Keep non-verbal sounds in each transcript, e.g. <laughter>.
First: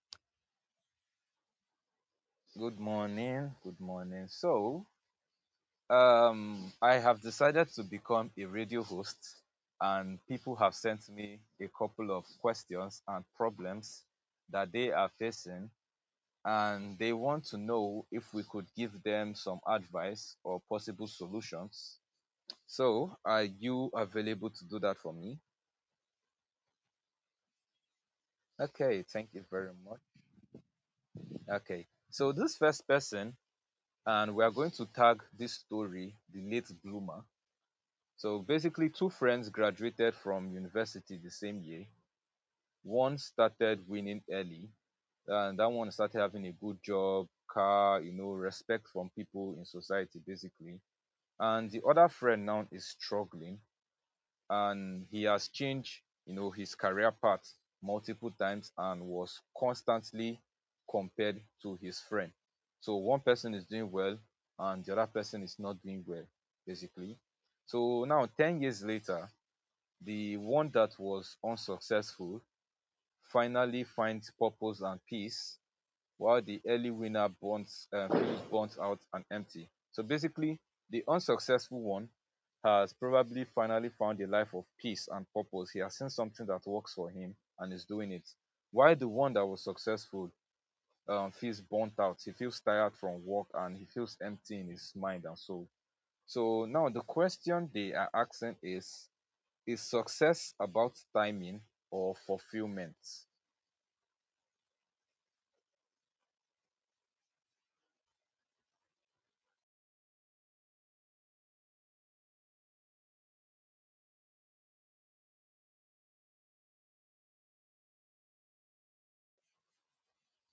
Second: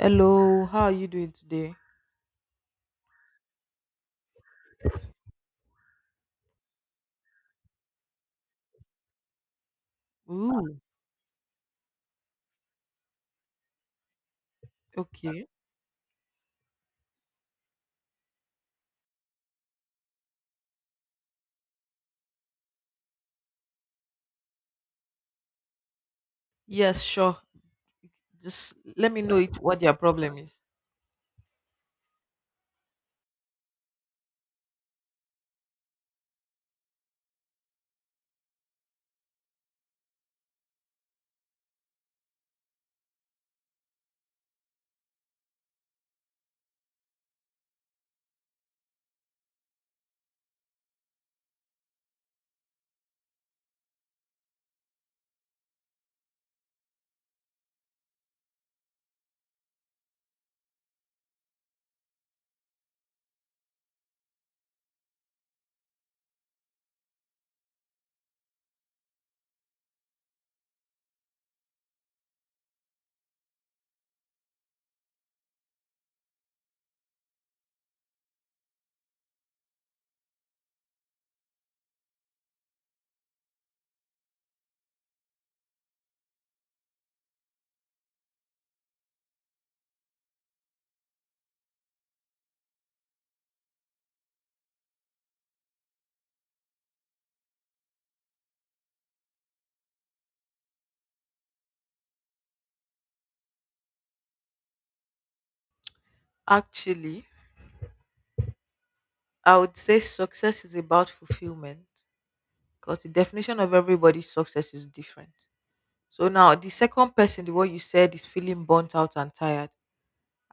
Hello, how are you doing today? Good morning. Good morning. So, I have decided to become a radio host, and people have Ooh, sent me a couple of questions and problems that they are okay. facing, and they want to know if we could give them some advice or possible solutions. So, are you available to do that for me? Yes, sure. Just Okay, let me thank know you it very what your much. problem is. Okay, so this first person, and we are going to tag this story the late bloomer. So basically, two friends graduated from university the same year. One started winning early, and that one started having a good job, car, respect from people in society, basically. And the other friend now is struggling, and he has changed, his career path multiple times and was constantly compared to his friend. So one person is doing well, and the other person is not doing well, basically. So now, 10 years later, the one that was unsuccessful finally finds purpose and peace, while the early winner feels burnt out and empty. So basically, the unsuccessful one has probably finally found a life of peace and purpose. He has seen something that works for him and is doing it. While the one that was successful, feels burnt out, he feels tired from work and he feels empty in his mind and soul. So now the question they are asking is success about timing or fulfillment? Actually, I would say success is about fulfillment because the definition of everybody's success is different. So now the second person, the one you said is feeling burnt out and tired.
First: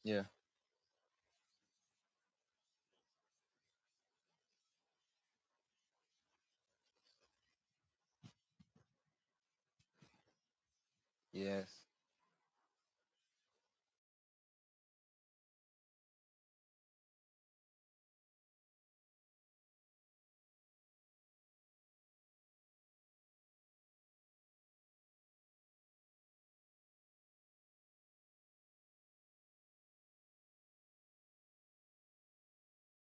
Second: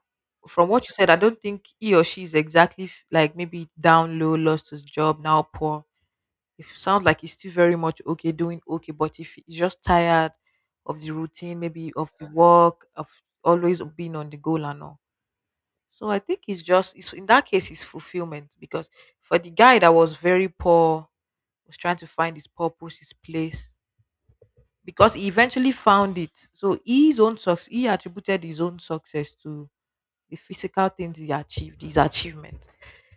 Yeah. From what you said, I don't think he or she is exactly like maybe down low, lost his job, now poor. It sounds like he's still very much okay, doing okay. But if he's just tired of the routine, Yes. maybe of the work, of always being on the goal and all. So I think in that case it's fulfillment because for the guy that was very poor, was trying to find his purpose, his place, because he eventually found it. So his own success, he attributed his own success to the physical things he achieved, his achievement.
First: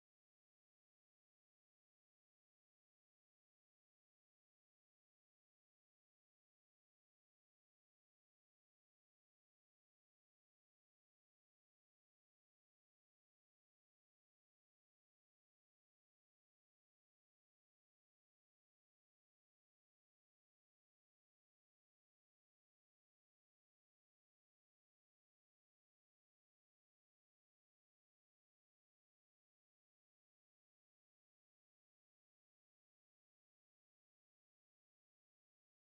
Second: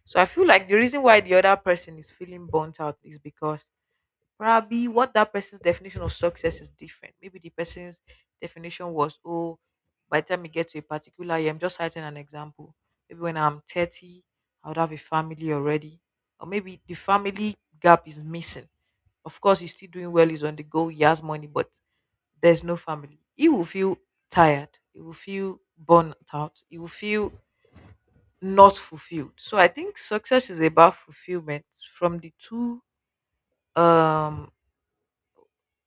So I feel like the reason why the other person is feeling burnt out is because probably what that person's definition of success is different. Maybe the person's definition was, oh, by the time you get to a particular year, I'm just citing an example. Maybe when I'm 30, I would have a family already. Or maybe the family gap is missing. Of course, he's still doing well, he's on the go, he has money, but there's no family. He will feel tired, he will feel burnt out, he will feel not fulfilled. So I think success is about fulfillment from the two um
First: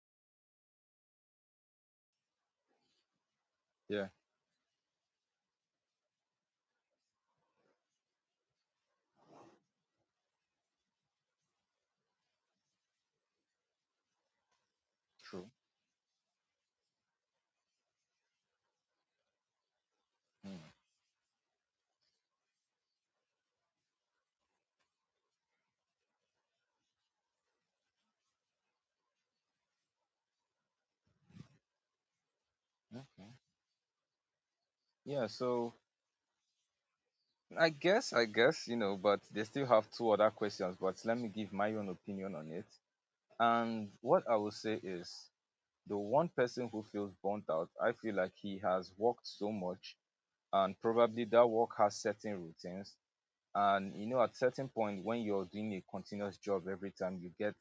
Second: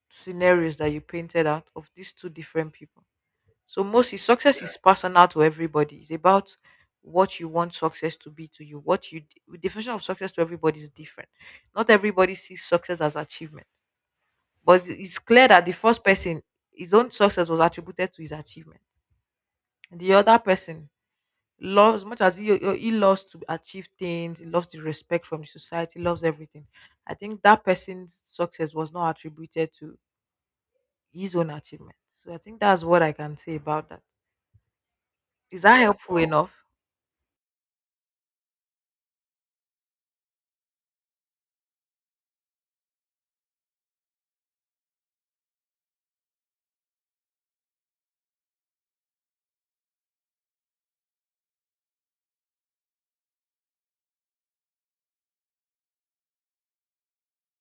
scenarios that you painted out of these two different people. So Yeah. mostly success is personal to everybody. It's about what you want success to be to you. What you the definition of success to everybody is different. Not everybody sees success as achievement. But it's clear True. that the first person, his own success was attributed to his achievement. The other Hmm. person loves much as he loves to achieve things, he loves the respect from the society, loves everything. I think that person's success was not attributed to his own achievement. So I think that's what I Okay. can say about that. Yeah. Is So that helpful enough? I guess, but they still have two other questions, but let me give my own opinion on it. And what I will say is the one person who feels burnt out, I feel like he has worked so much, and probably that work has certain routines. And, at certain point when you're doing a continuous job every time, you get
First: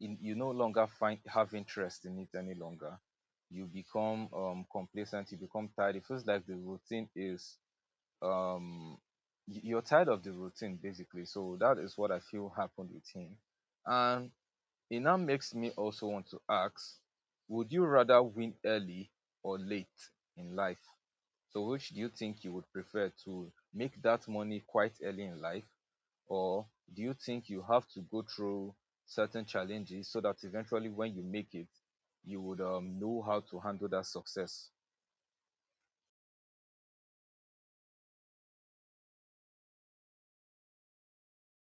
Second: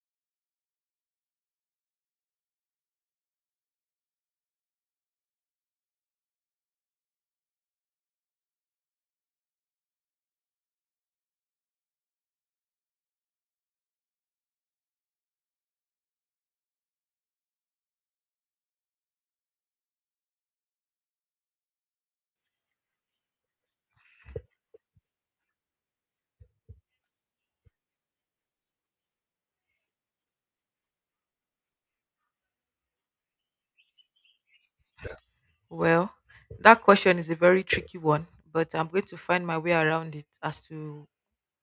in- you no longer find have interest in it any longer. You become complacent, you become tired, it feels like the routine is, um you're tired of the routine, basically. So that is what I feel happened with him. And it now makes me also want to ask, would you rather win early or late in life? So which do you think you would prefer, to make that money quite early in life, or do you think you have to go through certain challenges so that eventually when you make it you would, know how to handle that success? Well, that question is a very tricky one, but I'm going to find my way around it as to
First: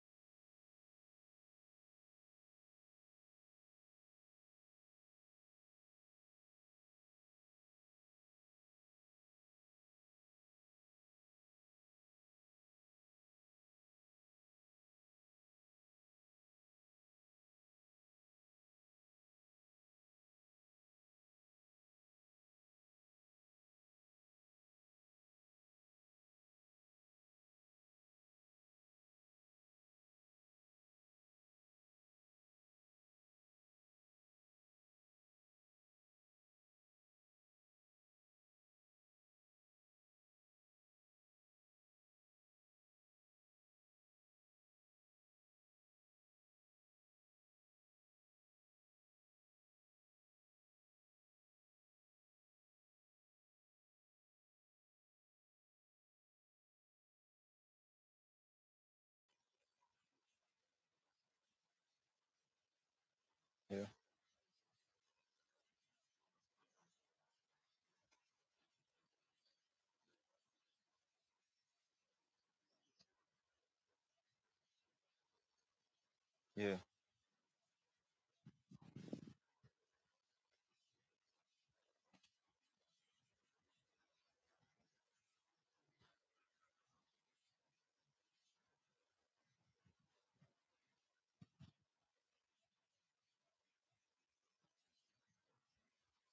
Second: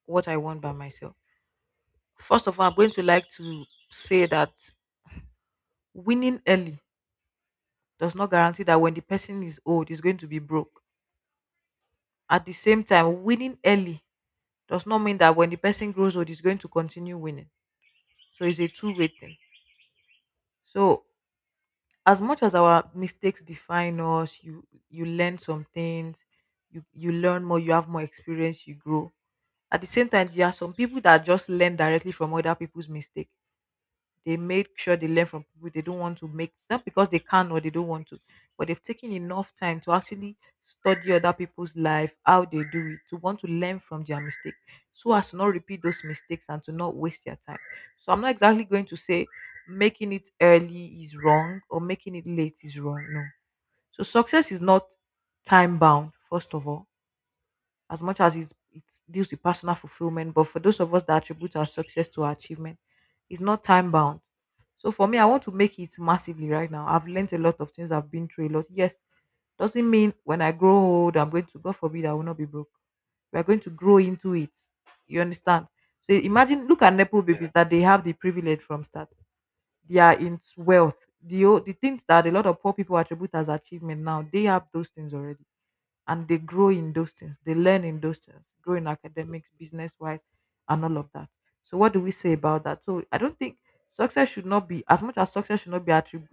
what I want by myself. First of all, I'm going to like to say that winning early does not guarantee that when the person is old, is going to be broke. At the same time, winning early does not mean that when the person grows old, is going to continue winning. So it's a two-way thing. So as much as our mistakes define us, you learn some things, you learn more, you have more experience, you grow. At the same time, there are some people that just learn directly from other people's mistake. They make sure they learn from people, they don't want to make, not because they can or they don't want to, but they've taken enough time to actually study other people's life, how they do it, to want to learn from their mistake, so as to not repeat those mistakes and to not waste their time. So I'm not exactly going to say making it early is wrong or making it late is wrong. No. So success is not time bound, first of all, as much as it deals with personal fulfillment. But for those of us that attribute our success to our achievement, it's not Yeah, time bound. So for me, I want to make it massively right now. I've learned a lot of things. I've been through a lot. Yes, doesn't mean when I grow old, I'm going to, God forbid, I will not be broke. We are going to grow into it. You understand? So imagine, yeah, look at Nepo, yeah, babies that they have the privilege from start. They are in wealth. The things that a lot of poor people attribute as achievement now, they have those things already, and they grow in those things. They learn in those things, grow in academics, business wise, and all of that. So what do we say about that? So I don't think success should not be, as much as success should not be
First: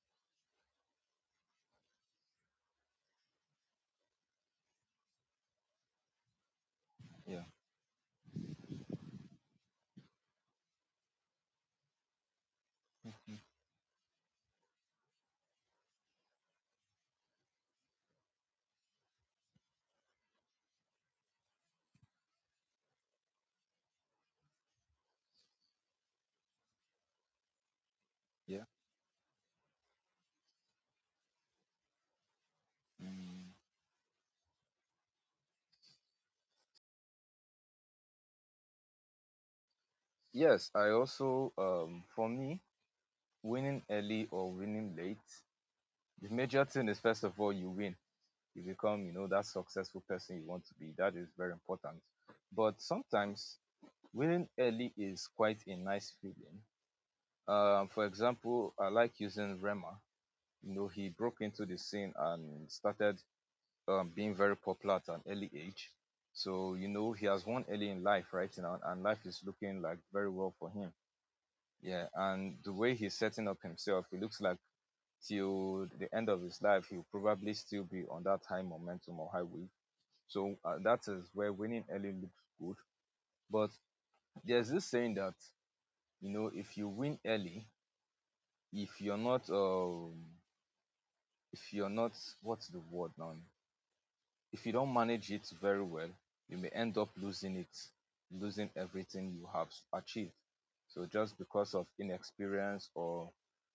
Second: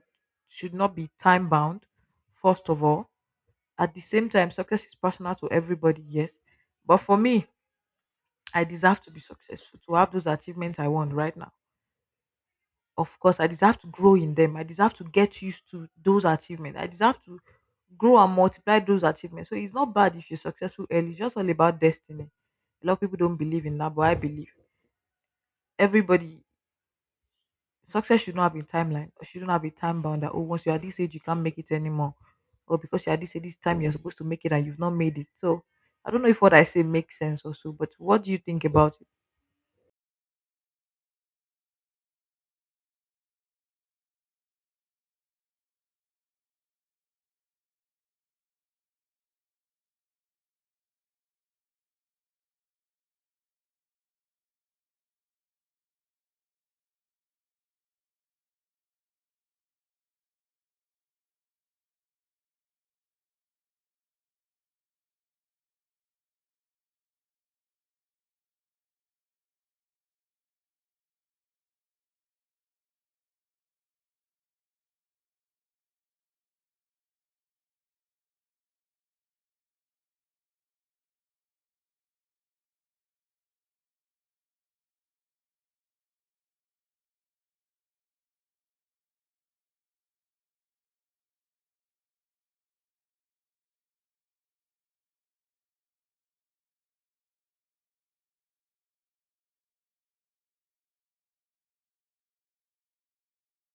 should not be time bound. First of all, at the same time, success is personal to everybody. Yes, but for yeah. me, I deserve to be successful to have those achievements I want right now. Of Mm-hmm. course, I deserve to grow in them. I deserve to get used to those achievements. I deserve to grow and multiply those achievements. So it's not bad if you're successful early. It's just all about destiny. A lot of people don't believe in that, but I believe everybody success should not have Yeah. a timeline or shouldn't have a time bound that, oh, once you're at this age you can't make it anymore. Or because you're at this age Mm. this time you're supposed to make it and you've not made it. So I don't know if what I say makes sense or so, but what do you think about it? Yes, I also, for me, winning early or winning late, the major thing is, first of all, you win. You become, that successful person you want to be. That is very important. But sometimes winning early is quite a nice feeling. For example, I like using Rema. You know, he broke into the scene and started, being very popular at an early age. So, you know, he has won early in life right now and life is looking like very well for him. Yeah, and the way he's setting up himself, it looks like till the end of his life he'll probably still be on that high momentum or highway. So that is where winning early looks good. But there's this saying that, if you win early, if you're not um if you're not what's the word now, if you don't manage it very well, you may end up losing it, losing everything you have achieved. So just because of inexperience or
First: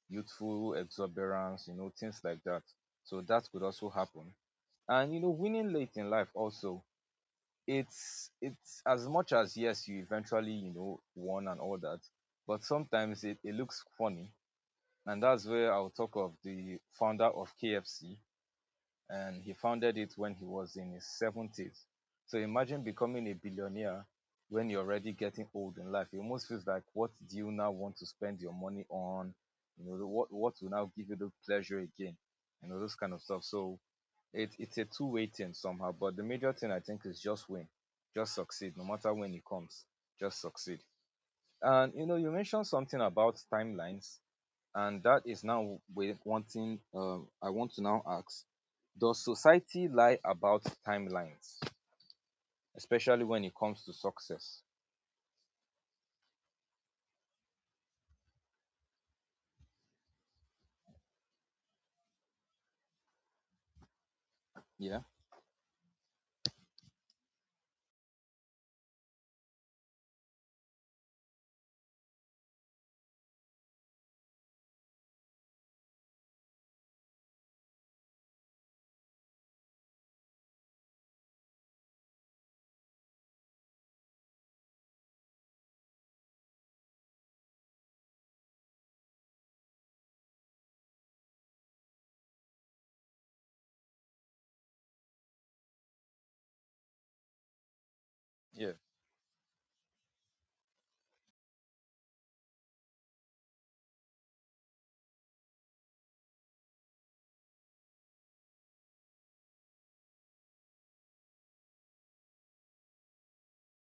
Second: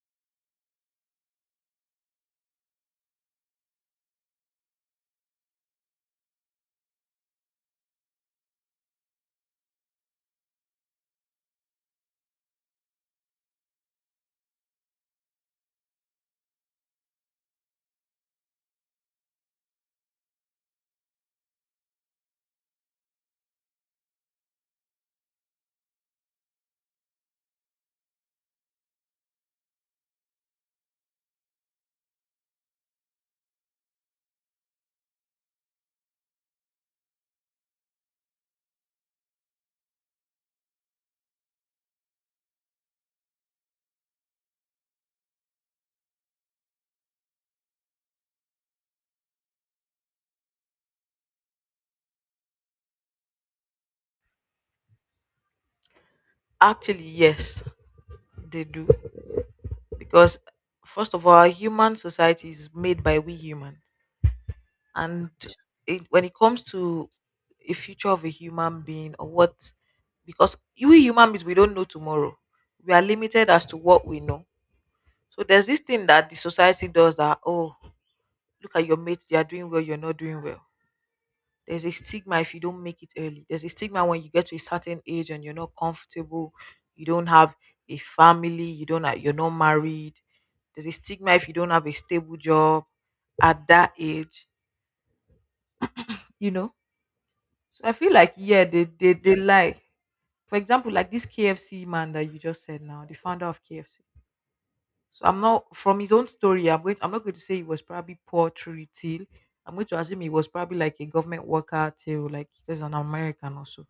youthful exuberance, you know, things like that. So that could also happen. And, you know, winning late in life also, it's as much as yes, you eventually, you know, won and all that, but sometimes it, it looks funny. And that's where I'll talk of the founder of KFC, and he founded it when he was in his 70s. So imagine becoming a billionaire when you're already getting old in life. It almost feels like, what do you now want to spend your money on? You know, what will now give you the pleasure again? You know, those kind of stuff. So it, it's a two-way thing somehow. But the major thing I think is just win, just succeed, no matter when it comes, just succeed. And you mentioned something about timelines, and that is now, with one thing, I want to now ask. Does society lie about timelines, especially when it comes to success? Actually, yes. They do. Because, first of all, our human society is made by we humans. Yeah, And when it comes to a future of a human being or what, because we human beings, we don't know tomorrow. We are limited as to what we know. So there's this thing that the society does that, oh, look at your mates, they are doing well, you're not doing well. There's a stigma if you don't make it early. There's a stigma when you get to a certain age and you're not comfortable, you don't have a family, you don't have, you're not married. There's a stigma if you don't have a stable job at that age, you know. So I feel like, yeah, yeah, they lie. For example, like this KFC man that you just said now, the founder of KFC. So I'm not from his own story. I'm going. I'm not going to say he was probably poor through till. I'm going to assume he was probably like a government worker till, like, he was an American also,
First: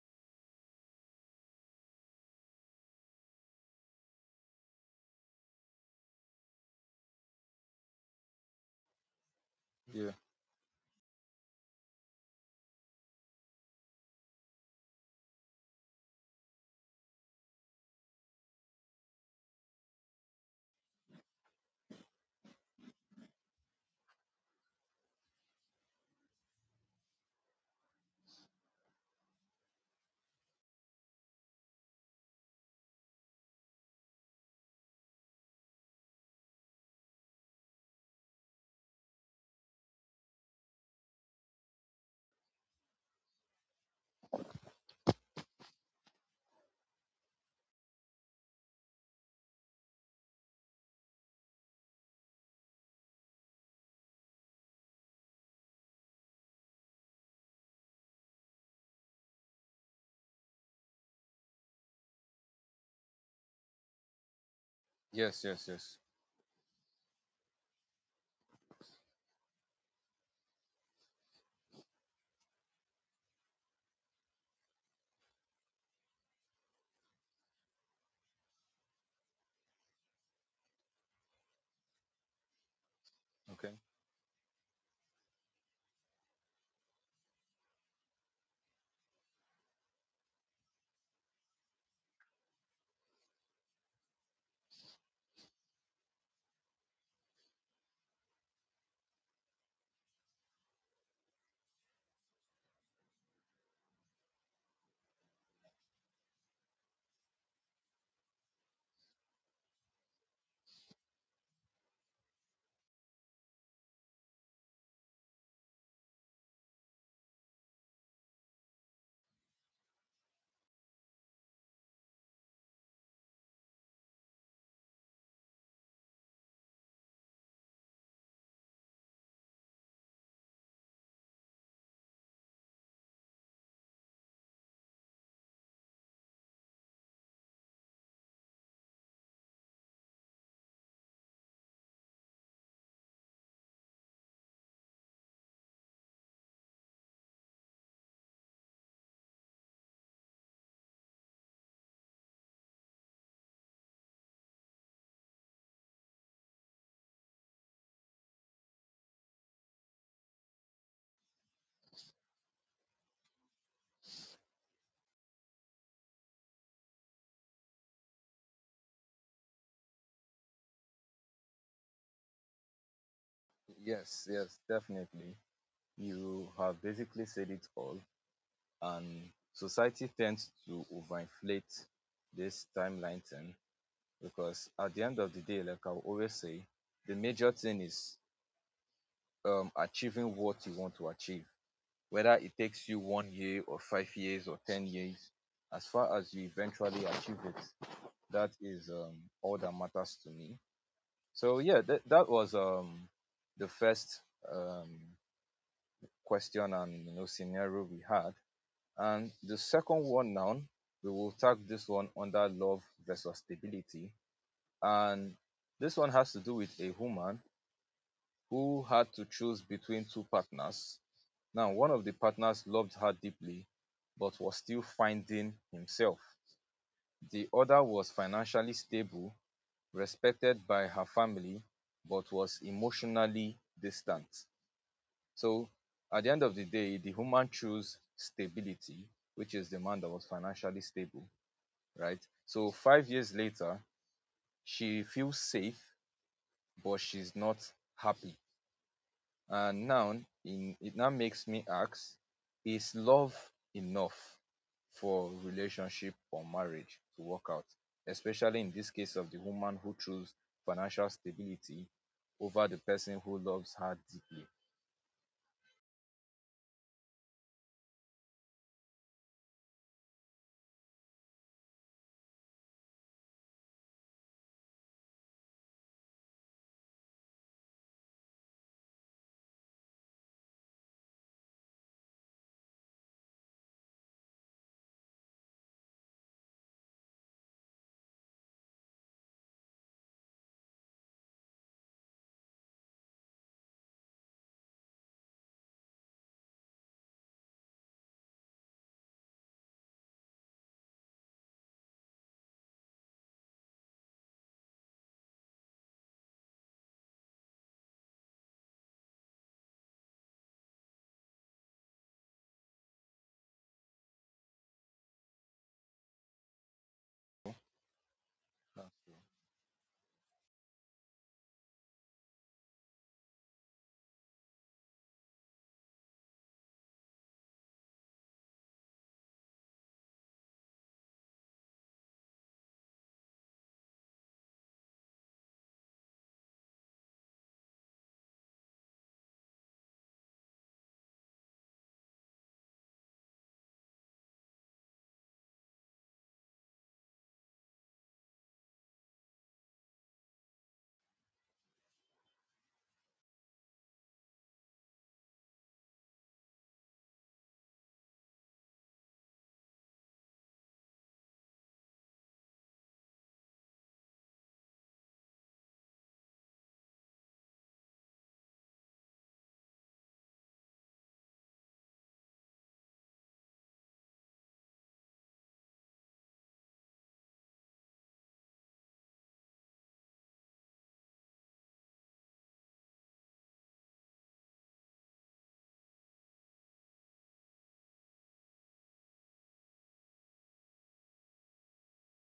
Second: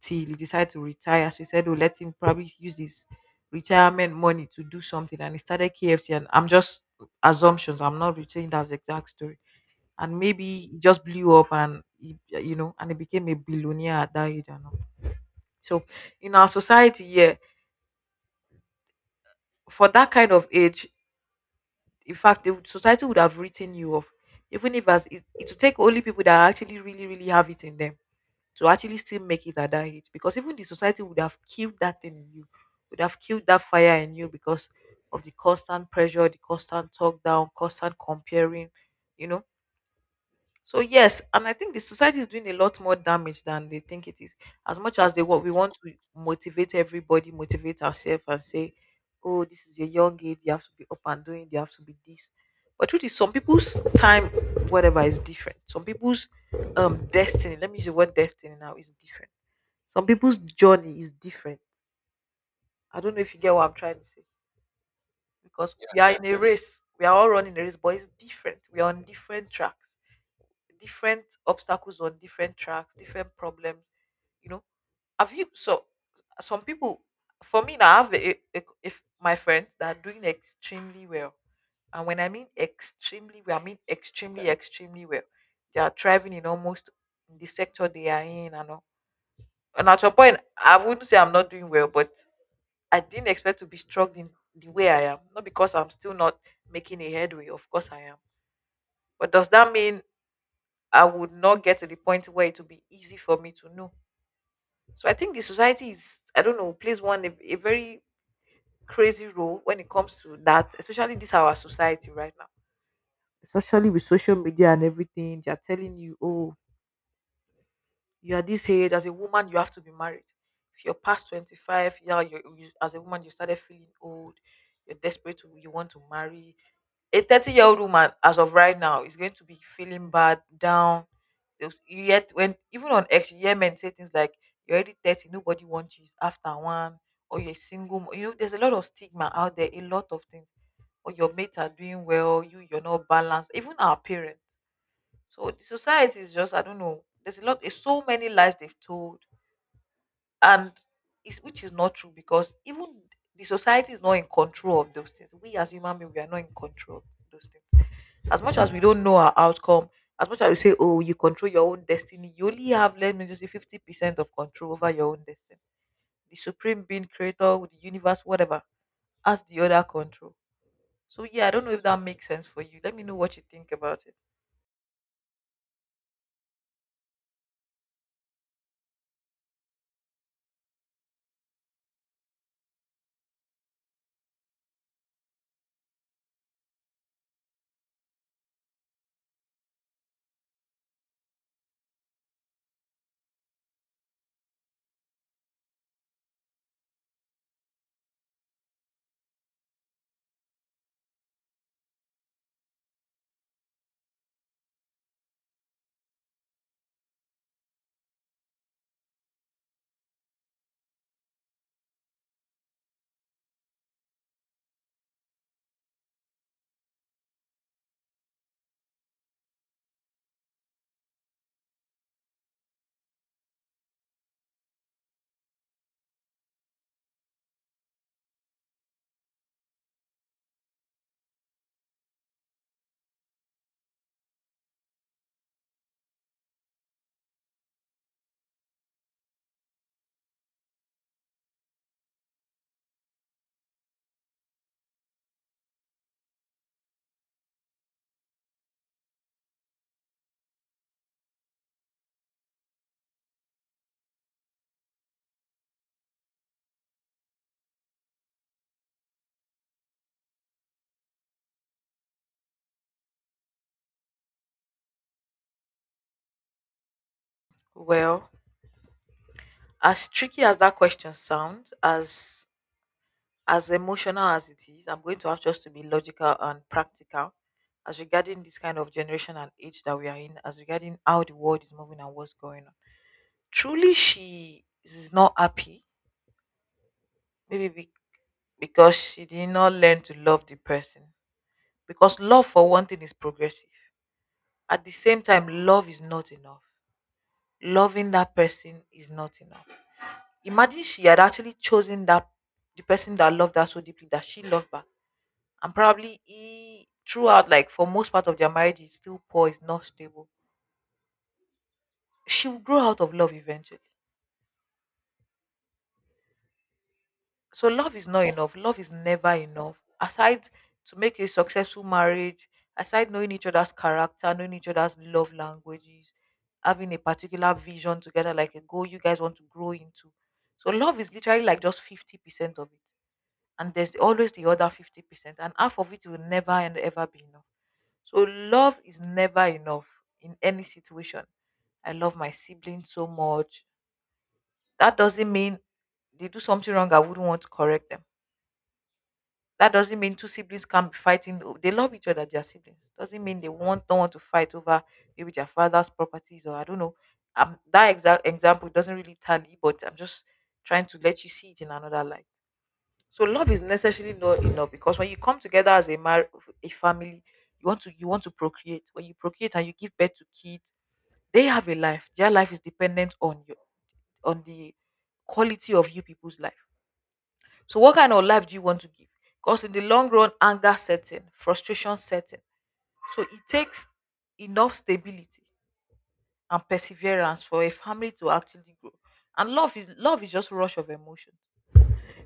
till he decided to retire. So he said, "Oh, let him probably use his retirement money to do something." And he started KFC. And I'm just assumptions. I'm not retaining that exact story. yeah. And maybe he just blew up, and he, and he became a billionaire at that age. And all. So in our society, yeah, for that kind of age, in fact the society would have written you off, even if, as it would take only people that actually really really have it in them to actually still make it at that age, because even the society would have killed that thing in you, would have killed that fire in you, because of the constant pressure, the constant talk down, constant comparing, you know. So yes, and I think the society is doing a lot more damage than they think it is. As much as they what we want to motivate everybody, motivate ourselves, and say, "Oh, this is a young age. You have to be up and doing. You have to be this." But truth is, some people's time, whatever, is different. Some people's destiny. Let me use the word destiny now is different. Some people's journey is different. I don't know if you get what I'm trying to say, Yes, yes, because we, yes. yes, are, yes, in a, yes, race. We are all running a race, but it's different. We are on different tracks, different obstacles on different tracks, different problems. You know, have you, so some people? For me now, I have if my friends that are doing extremely well, and when I mean extremely well, I Okay. mean extremely extremely well. They are thriving in almost the sector they are in and all. And at some point, I wouldn't say I'm not doing well, but I didn't expect to be struggling the way I am. Not because I'm still not making a headway. Of course, I am. But does that mean I would not get to the point where it would be easy for me to know. So I think the society is, I don't know, plays one a very crazy role when it comes to that, especially this our society right now. Especially with social media and everything, they are telling you, oh, you are this age, as a woman, you have to be married. If you're past 25, yeah, you as a woman you started feeling old, you're desperate to you want to marry. A 30-year-old woman as of right now is going to be feeling bad, down. You yet when even on X, you hear men say things like you're already 30, nobody wants you, it's after one, or you're single. You know, there's a lot of stigma out there, a lot of things. Or your mates are doing well, you're not balanced, even our parents. So the society is just, I don't know, there's a lot there's so many lies they've told. And it's which is not true because even the society is not in control of those things. We as human beings, we are not in control of those things, as much as we don't know our outcome, as much as we say, oh, you control your own destiny, you only have, let me just say, 50% of control over your own destiny. The supreme being, creator, the universe, whatever, has the other control. So, yeah, I don't know if that makes sense for you. Let me know what you think about it. Yes, yes, definitely. You have basically said it all. And society tends to overinflate this timeline thing because at the end of the day, like I always say, the major thing is, achieving what you want to achieve, whether it takes you one year or 5 years or 10 years. As far as you eventually achieve it, that is, all that matters to me. So yeah, that was, the first, um, question and, you know, scenario we had. And the second one now, we will tag this one under love versus stability. And this one has to do with a woman who had to choose between two partners. Now, one of the partners loved her deeply, but was still finding himself. The other was financially stable, respected by her family, but was emotionally distant. So, at the end of the day, the woman chose stability, which is the man that was financially stable, right? So, 5 years later, she feels safe, but she's not happy. And now, in, it now makes me ask, is love enough for relationship or marriage to work out? Especially in this case of the woman who chose financial stability over the person who loves her deeply. Well, as tricky as that question sounds, as emotional as it is, I'm going to have just to be logical and practical as regarding this kind of generation and age that we are in, as regarding how the world is moving and what's going on. Truly, she is not happy. Maybe be- because she did not learn to love the person. Because love, for one thing, is progressive. At the same time, love is not enough. Loving that person is not enough. Imagine she had actually chosen that the person that loved her so deeply, that she loved back, and probably he throughout, like for most part of their marriage, is still poor, is not stable. She will grow out of love eventually, so love is not enough, love is never enough, aside to make a successful marriage, aside knowing each other's character, knowing each other's love languages, having a particular vision together, like a goal you guys want to grow into. So love is literally like just 50% of it, and there's always the other 50%, and half of it will never and ever be enough. So love is never enough in any situation. I love my siblings so much. That doesn't mean they do something wrong I wouldn't want to correct them. That doesn't mean two siblings can't be fighting. They love each other, they are siblings. Doesn't mean they want don't want to fight over maybe their father's properties or I don't know. That exact example doesn't really tally, but I'm just trying to let you see it in another light. So love is necessarily not enough because when you come together as a a family, you want to procreate. When you procreate and you give birth to kids, they have a life. Their life is dependent on your on the quality of you people's life. So, what kind of life do you want to give? Because in the long run, anger sets in, frustration sets in. So it takes enough stability and perseverance for a family to actually grow. And love is just rush of emotion.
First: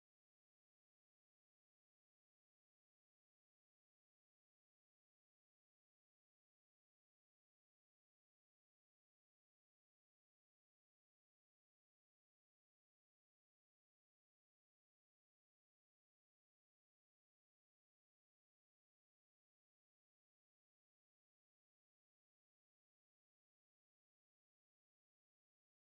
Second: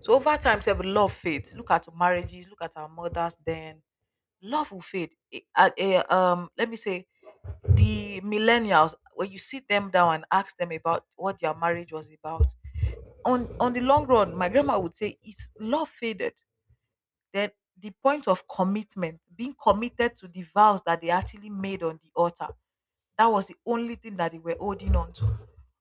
So over time, sef, love fades. Look at marriages. Look at our mothers. Then love will fade. Let me say the millennials. When you sit them down and ask them about what their marriage was about, on the long run, my grandma would say, "It's love faded." Then the point of commitment, being committed to the vows that they actually made on the altar. That was the only thing that they were holding on to.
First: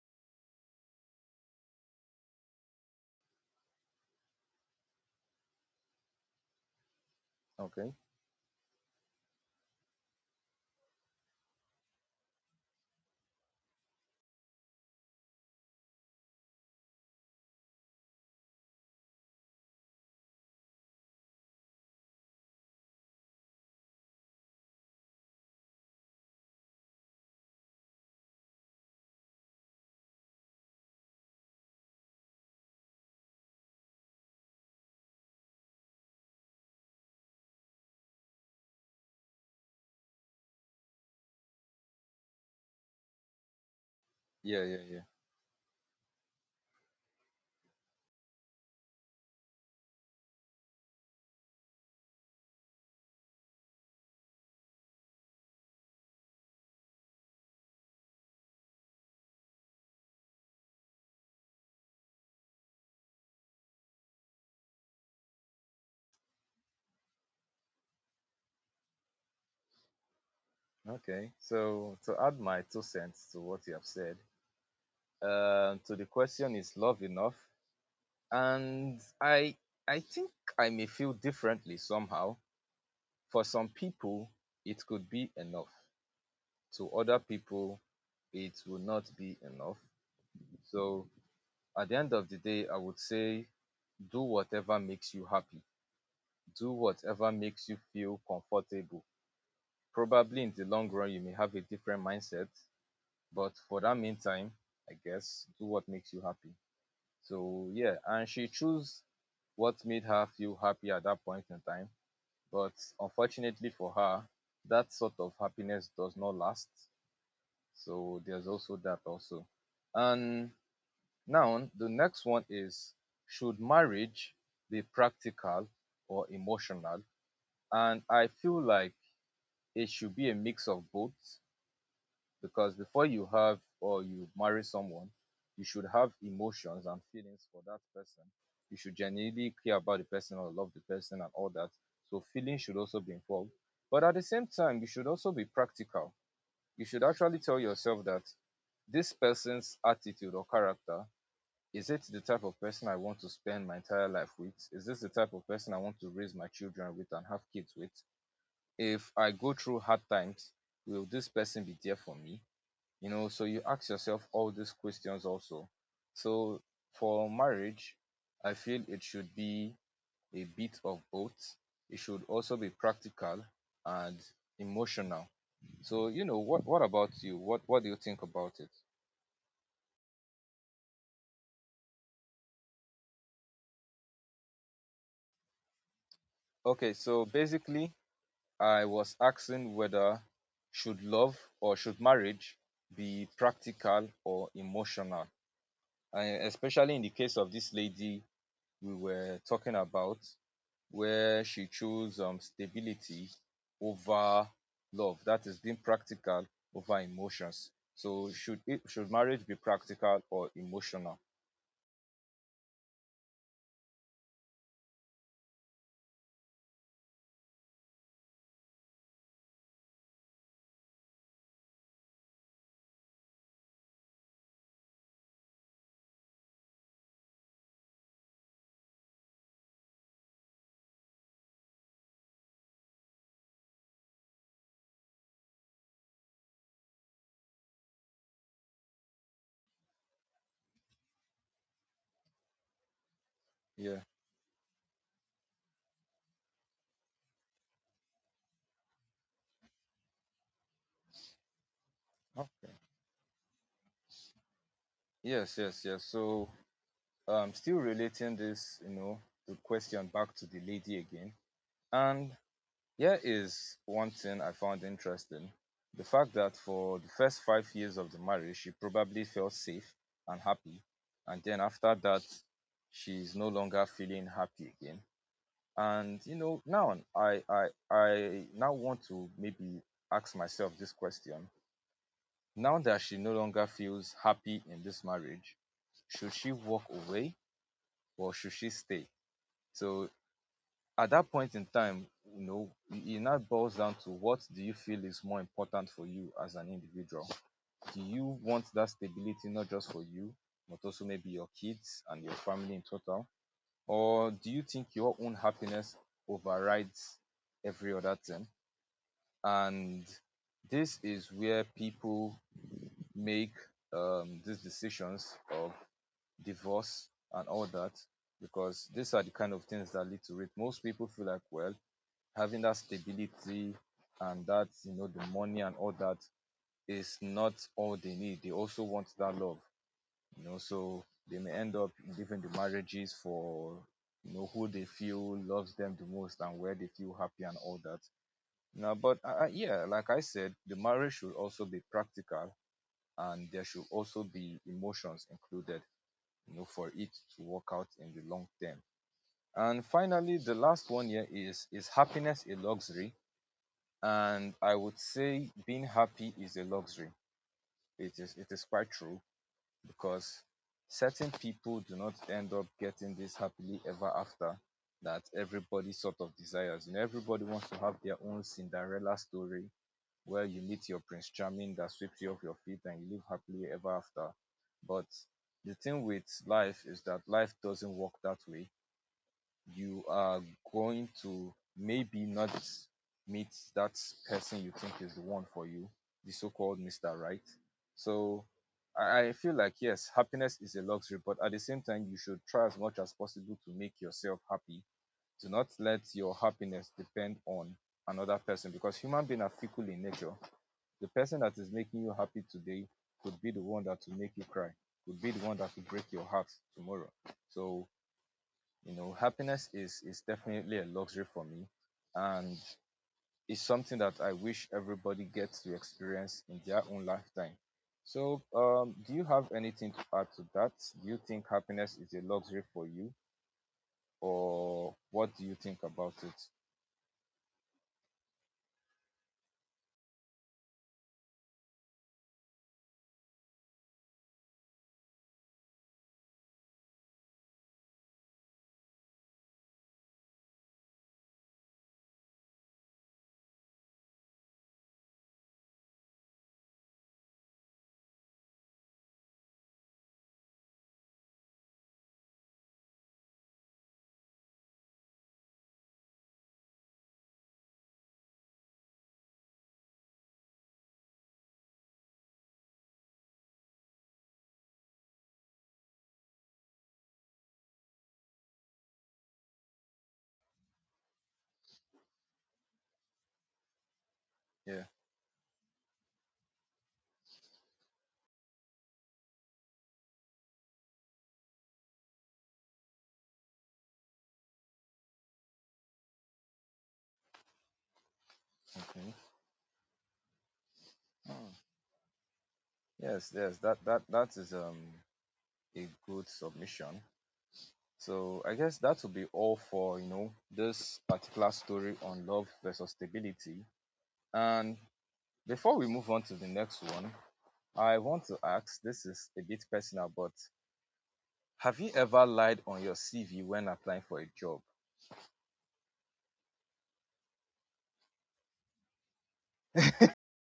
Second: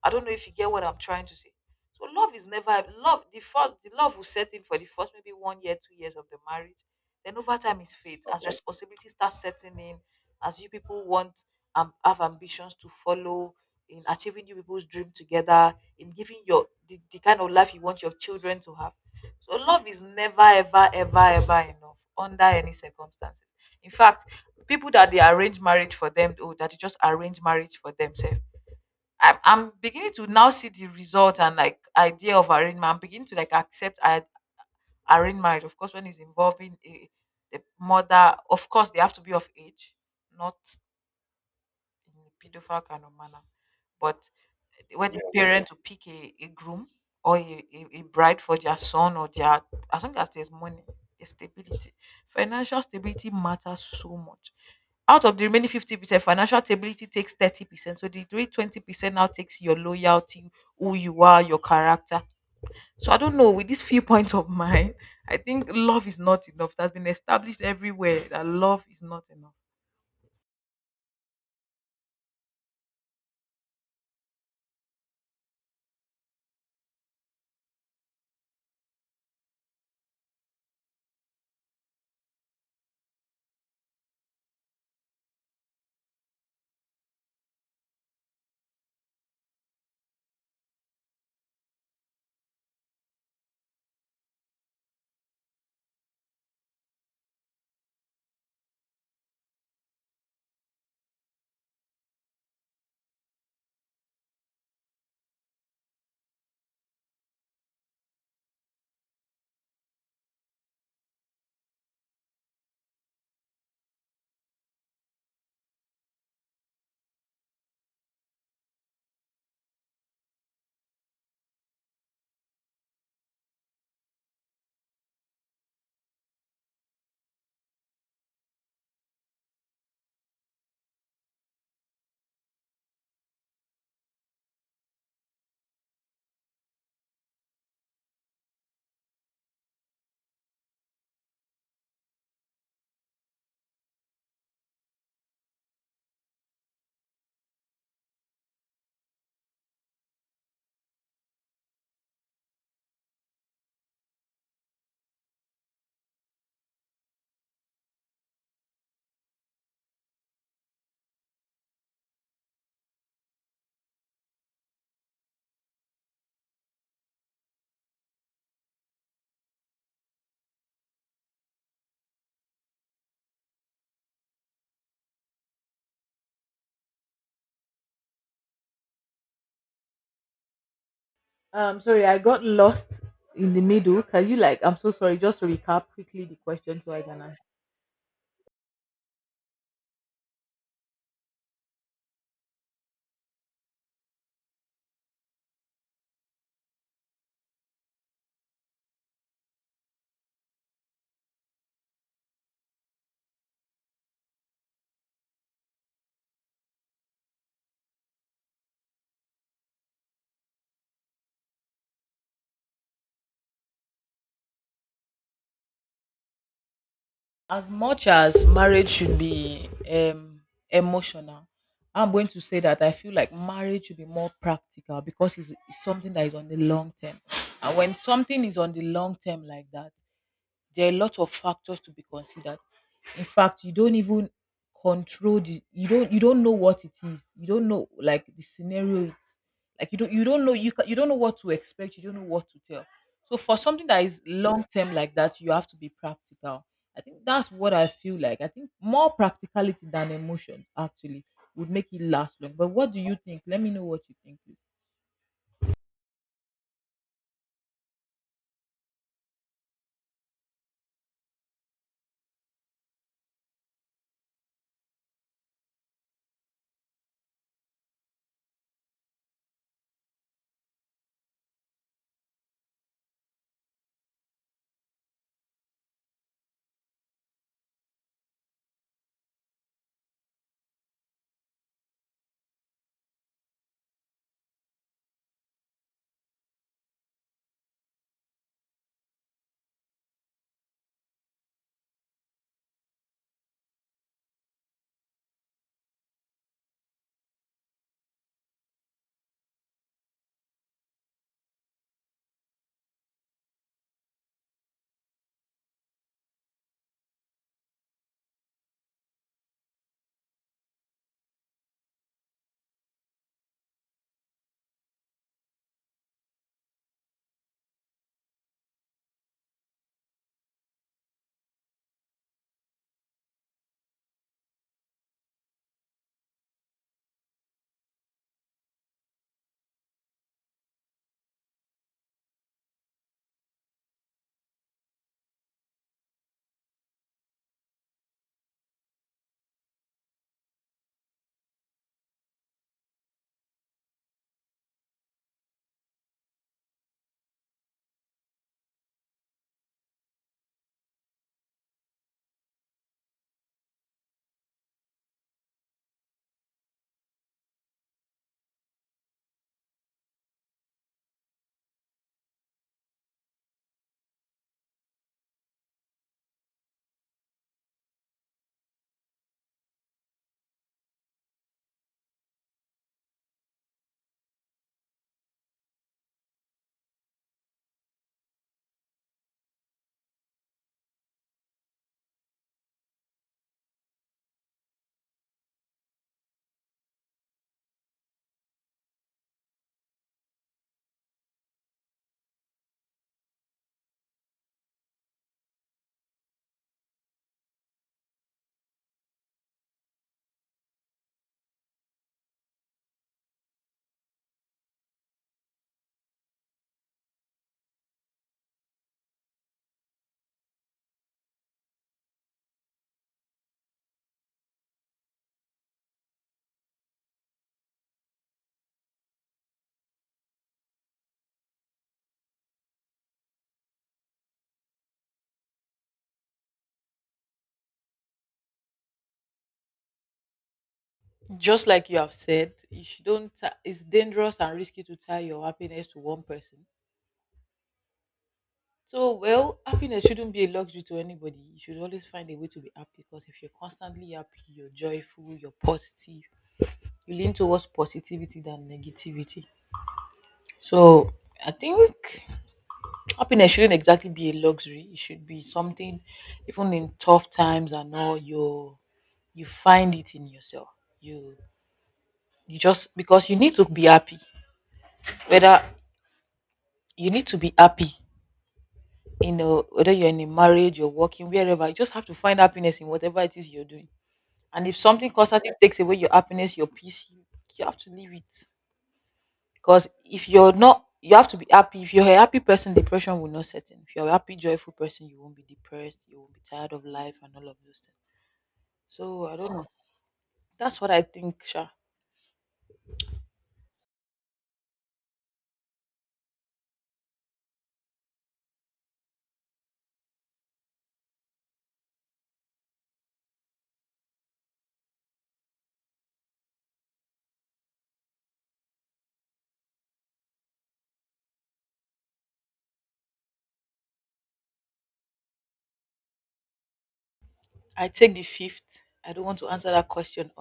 I don't know if you get what I'm trying to say. So love is never love. The love will set in for the first maybe 1 year, 2 years of the marriage. Then over time Okay. is fate. As responsibility starts setting in, as you people want have ambitions to follow in achieving you people's dream together, in giving your the kind of life you want your children to have. So love is never ever ever ever enough under any circumstances. In fact, people that they arrange marriage for them, oh, that they just arrange marriage for themselves. I'm beginning to now see the result and like idea of arranged marriage. I'm beginning to like accept I arranged marriage. Of course, when it's involving a mother, of course they have to be of age, not in a pedophile kind of manner. But Yeah, yeah, yeah. when the parents will pick a groom or a bride for their son or their, as long as there's money, there's stability, financial stability matters so much. Out of the remaining 50%, financial stability takes 30%, so the three 20% now takes your loyalty, who you are, your character. So I don't know, with these few <laughs> points of mine, I think love is not enough, it has been established everywhere that love is not enough. Okay. So to add my two cents to what you have said, to the question, is love enough? And I think I may feel differently somehow. For some people, it could be enough. To other people, it will not be enough. So at the end of the day, I would say do whatever makes you happy, do whatever makes you feel comfortable. Probably in the long run, you may have a different mindset, but for that meantime, I guess do what makes you happy. So yeah, and she chose what made her feel happy at that point in time. But unfortunately for her, that sort of happiness does not last. So there's also that also. And now, the next one is, should marriage be practical or emotional? And I feel like it should be a mix of both because before you have or you marry someone, you should have emotions and feelings for that person. You should genuinely care about the person or love the person and all that. So, feelings should also be involved. But at the same time, you should also be practical. You should actually tell yourself that this person's attitude or character, is it the type of person I want to spend my entire life with? Is this the type of person I want to raise my children with and have kids with? If I go through hard times, will this person be there for me? You know, so you ask yourself all these questions also. So for marriage, I feel it should be a bit of both. It should also be practical and emotional. So, you know, what about you? What do you think about it? Sorry, I got lost in the middle. Can you like, I'm so sorry. Just recap quickly the question so Okay, I can so answer. basically I was asking whether should love or should marriage be practical or emotional? And especially in the case of this lady we were talking about, where she chose, stability over love. That is being practical over emotions. So should it, should marriage be practical or emotional? As much as marriage should be emotional, I'm going to say that I feel like marriage should be more practical because it's something that is on the long term. And when something is on the long term like that, there are a lot of factors to be considered. In fact, you don't even control the you don't know what it is, you don't know like the scenario, it's like you don't know, you don't know what to expect, you don't know what to tell. So for something Yeah. that is long term like that, you have to be practical. I think that's what I feel like, I think more practicality than emotions actually would make it last Oh, long. But what do you think, let me know what you think please. yes, yes, yes. So still relating this, the question back to the lady again. And here is one thing I found interesting, the fact that for the first 5 years of the marriage, she probably felt safe and happy. And then after that, she's no longer feeling happy again. And now I now want to maybe ask myself this question. Now that she no longer feels happy in this marriage, should she walk away or should she stay? So at that point in time, you know, it now boils down to what do you feel is more important for you as an individual. Do you want that stability, not just for you, but also maybe your kids and your family in total? Or do you think your own happiness overrides every other thing? And this is where people make, these decisions of divorce and all that, because these are the kind of things that lead to it. Most people feel like, well, having that stability and that, the money and all that, is not all they need. They also want that love. So they may end up leaving the marriages for, who they feel loves them the most and where they feel happy and all that. Now, but yeah, like I said, the marriage should also be practical and there should also be emotions included, for it to work out in the long term. And finally, the last one here is happiness a luxury? And I would say being happy is a luxury. It is quite true because certain people do not end up getting this happily ever after that everybody sort of desires. You know, everybody wants to have their own Cinderella story where you meet your Prince Charming that sweeps you off your feet and you live happily ever after. But the thing with life is that life doesn't work that way. You are going to maybe not meet that person you think is the one for you, the so-called Mr. Right. So I feel like yes, happiness is a luxury, but at the same time, you should try as much as possible to make yourself happy. Do not let your happiness depend on another person because human beings are fickle in nature. The person that is making you happy today could be the one that will make you cry, could be the one that will break your heart tomorrow. So you know, happiness is definitely a luxury for me, and it's something that I wish everybody gets to experience in their own lifetime. So, do you have anything to add to that? Do you think happiness is a luxury for you, or what do you think about it? Just like you have said, you should don't. It's dangerous and risky to tie your happiness to one person. So, well, happiness shouldn't be a luxury to anybody. You should always find a way to be happy, because if you're constantly happy, you're joyful, you're positive, you lean towards positivity than negativity. So, I think happiness shouldn't exactly be a luxury. It should be something, even in tough times and all, you find it in yourself. You you just because you need to be happy. Whether you need to be happy, you know, whether you're in a marriage, you're working, wherever, you just have to find happiness in whatever it is you're doing. And if Yeah. something constantly takes away your happiness, your peace, you have to leave it. Because if you're not, you have to be happy. If you're a happy person, depression will not set in. If you're a happy, joyful person, you won't be depressed. You won't be tired of life and all of those things. Okay. So I don't know. That's what I think, Hmm. Sha. Yes, yes, that is, a good submission. So I guess that will be all for, this particular story on love versus stability. And before we move on to the next one, I want to ask, this is a bit personal, but have you ever lied on your CV when applying for a job? I take the fifth. I don't want to answer that question.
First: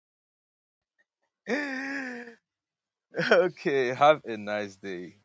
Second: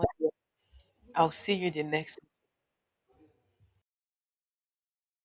I'll see you the next. <laughs> Okay, have a nice day.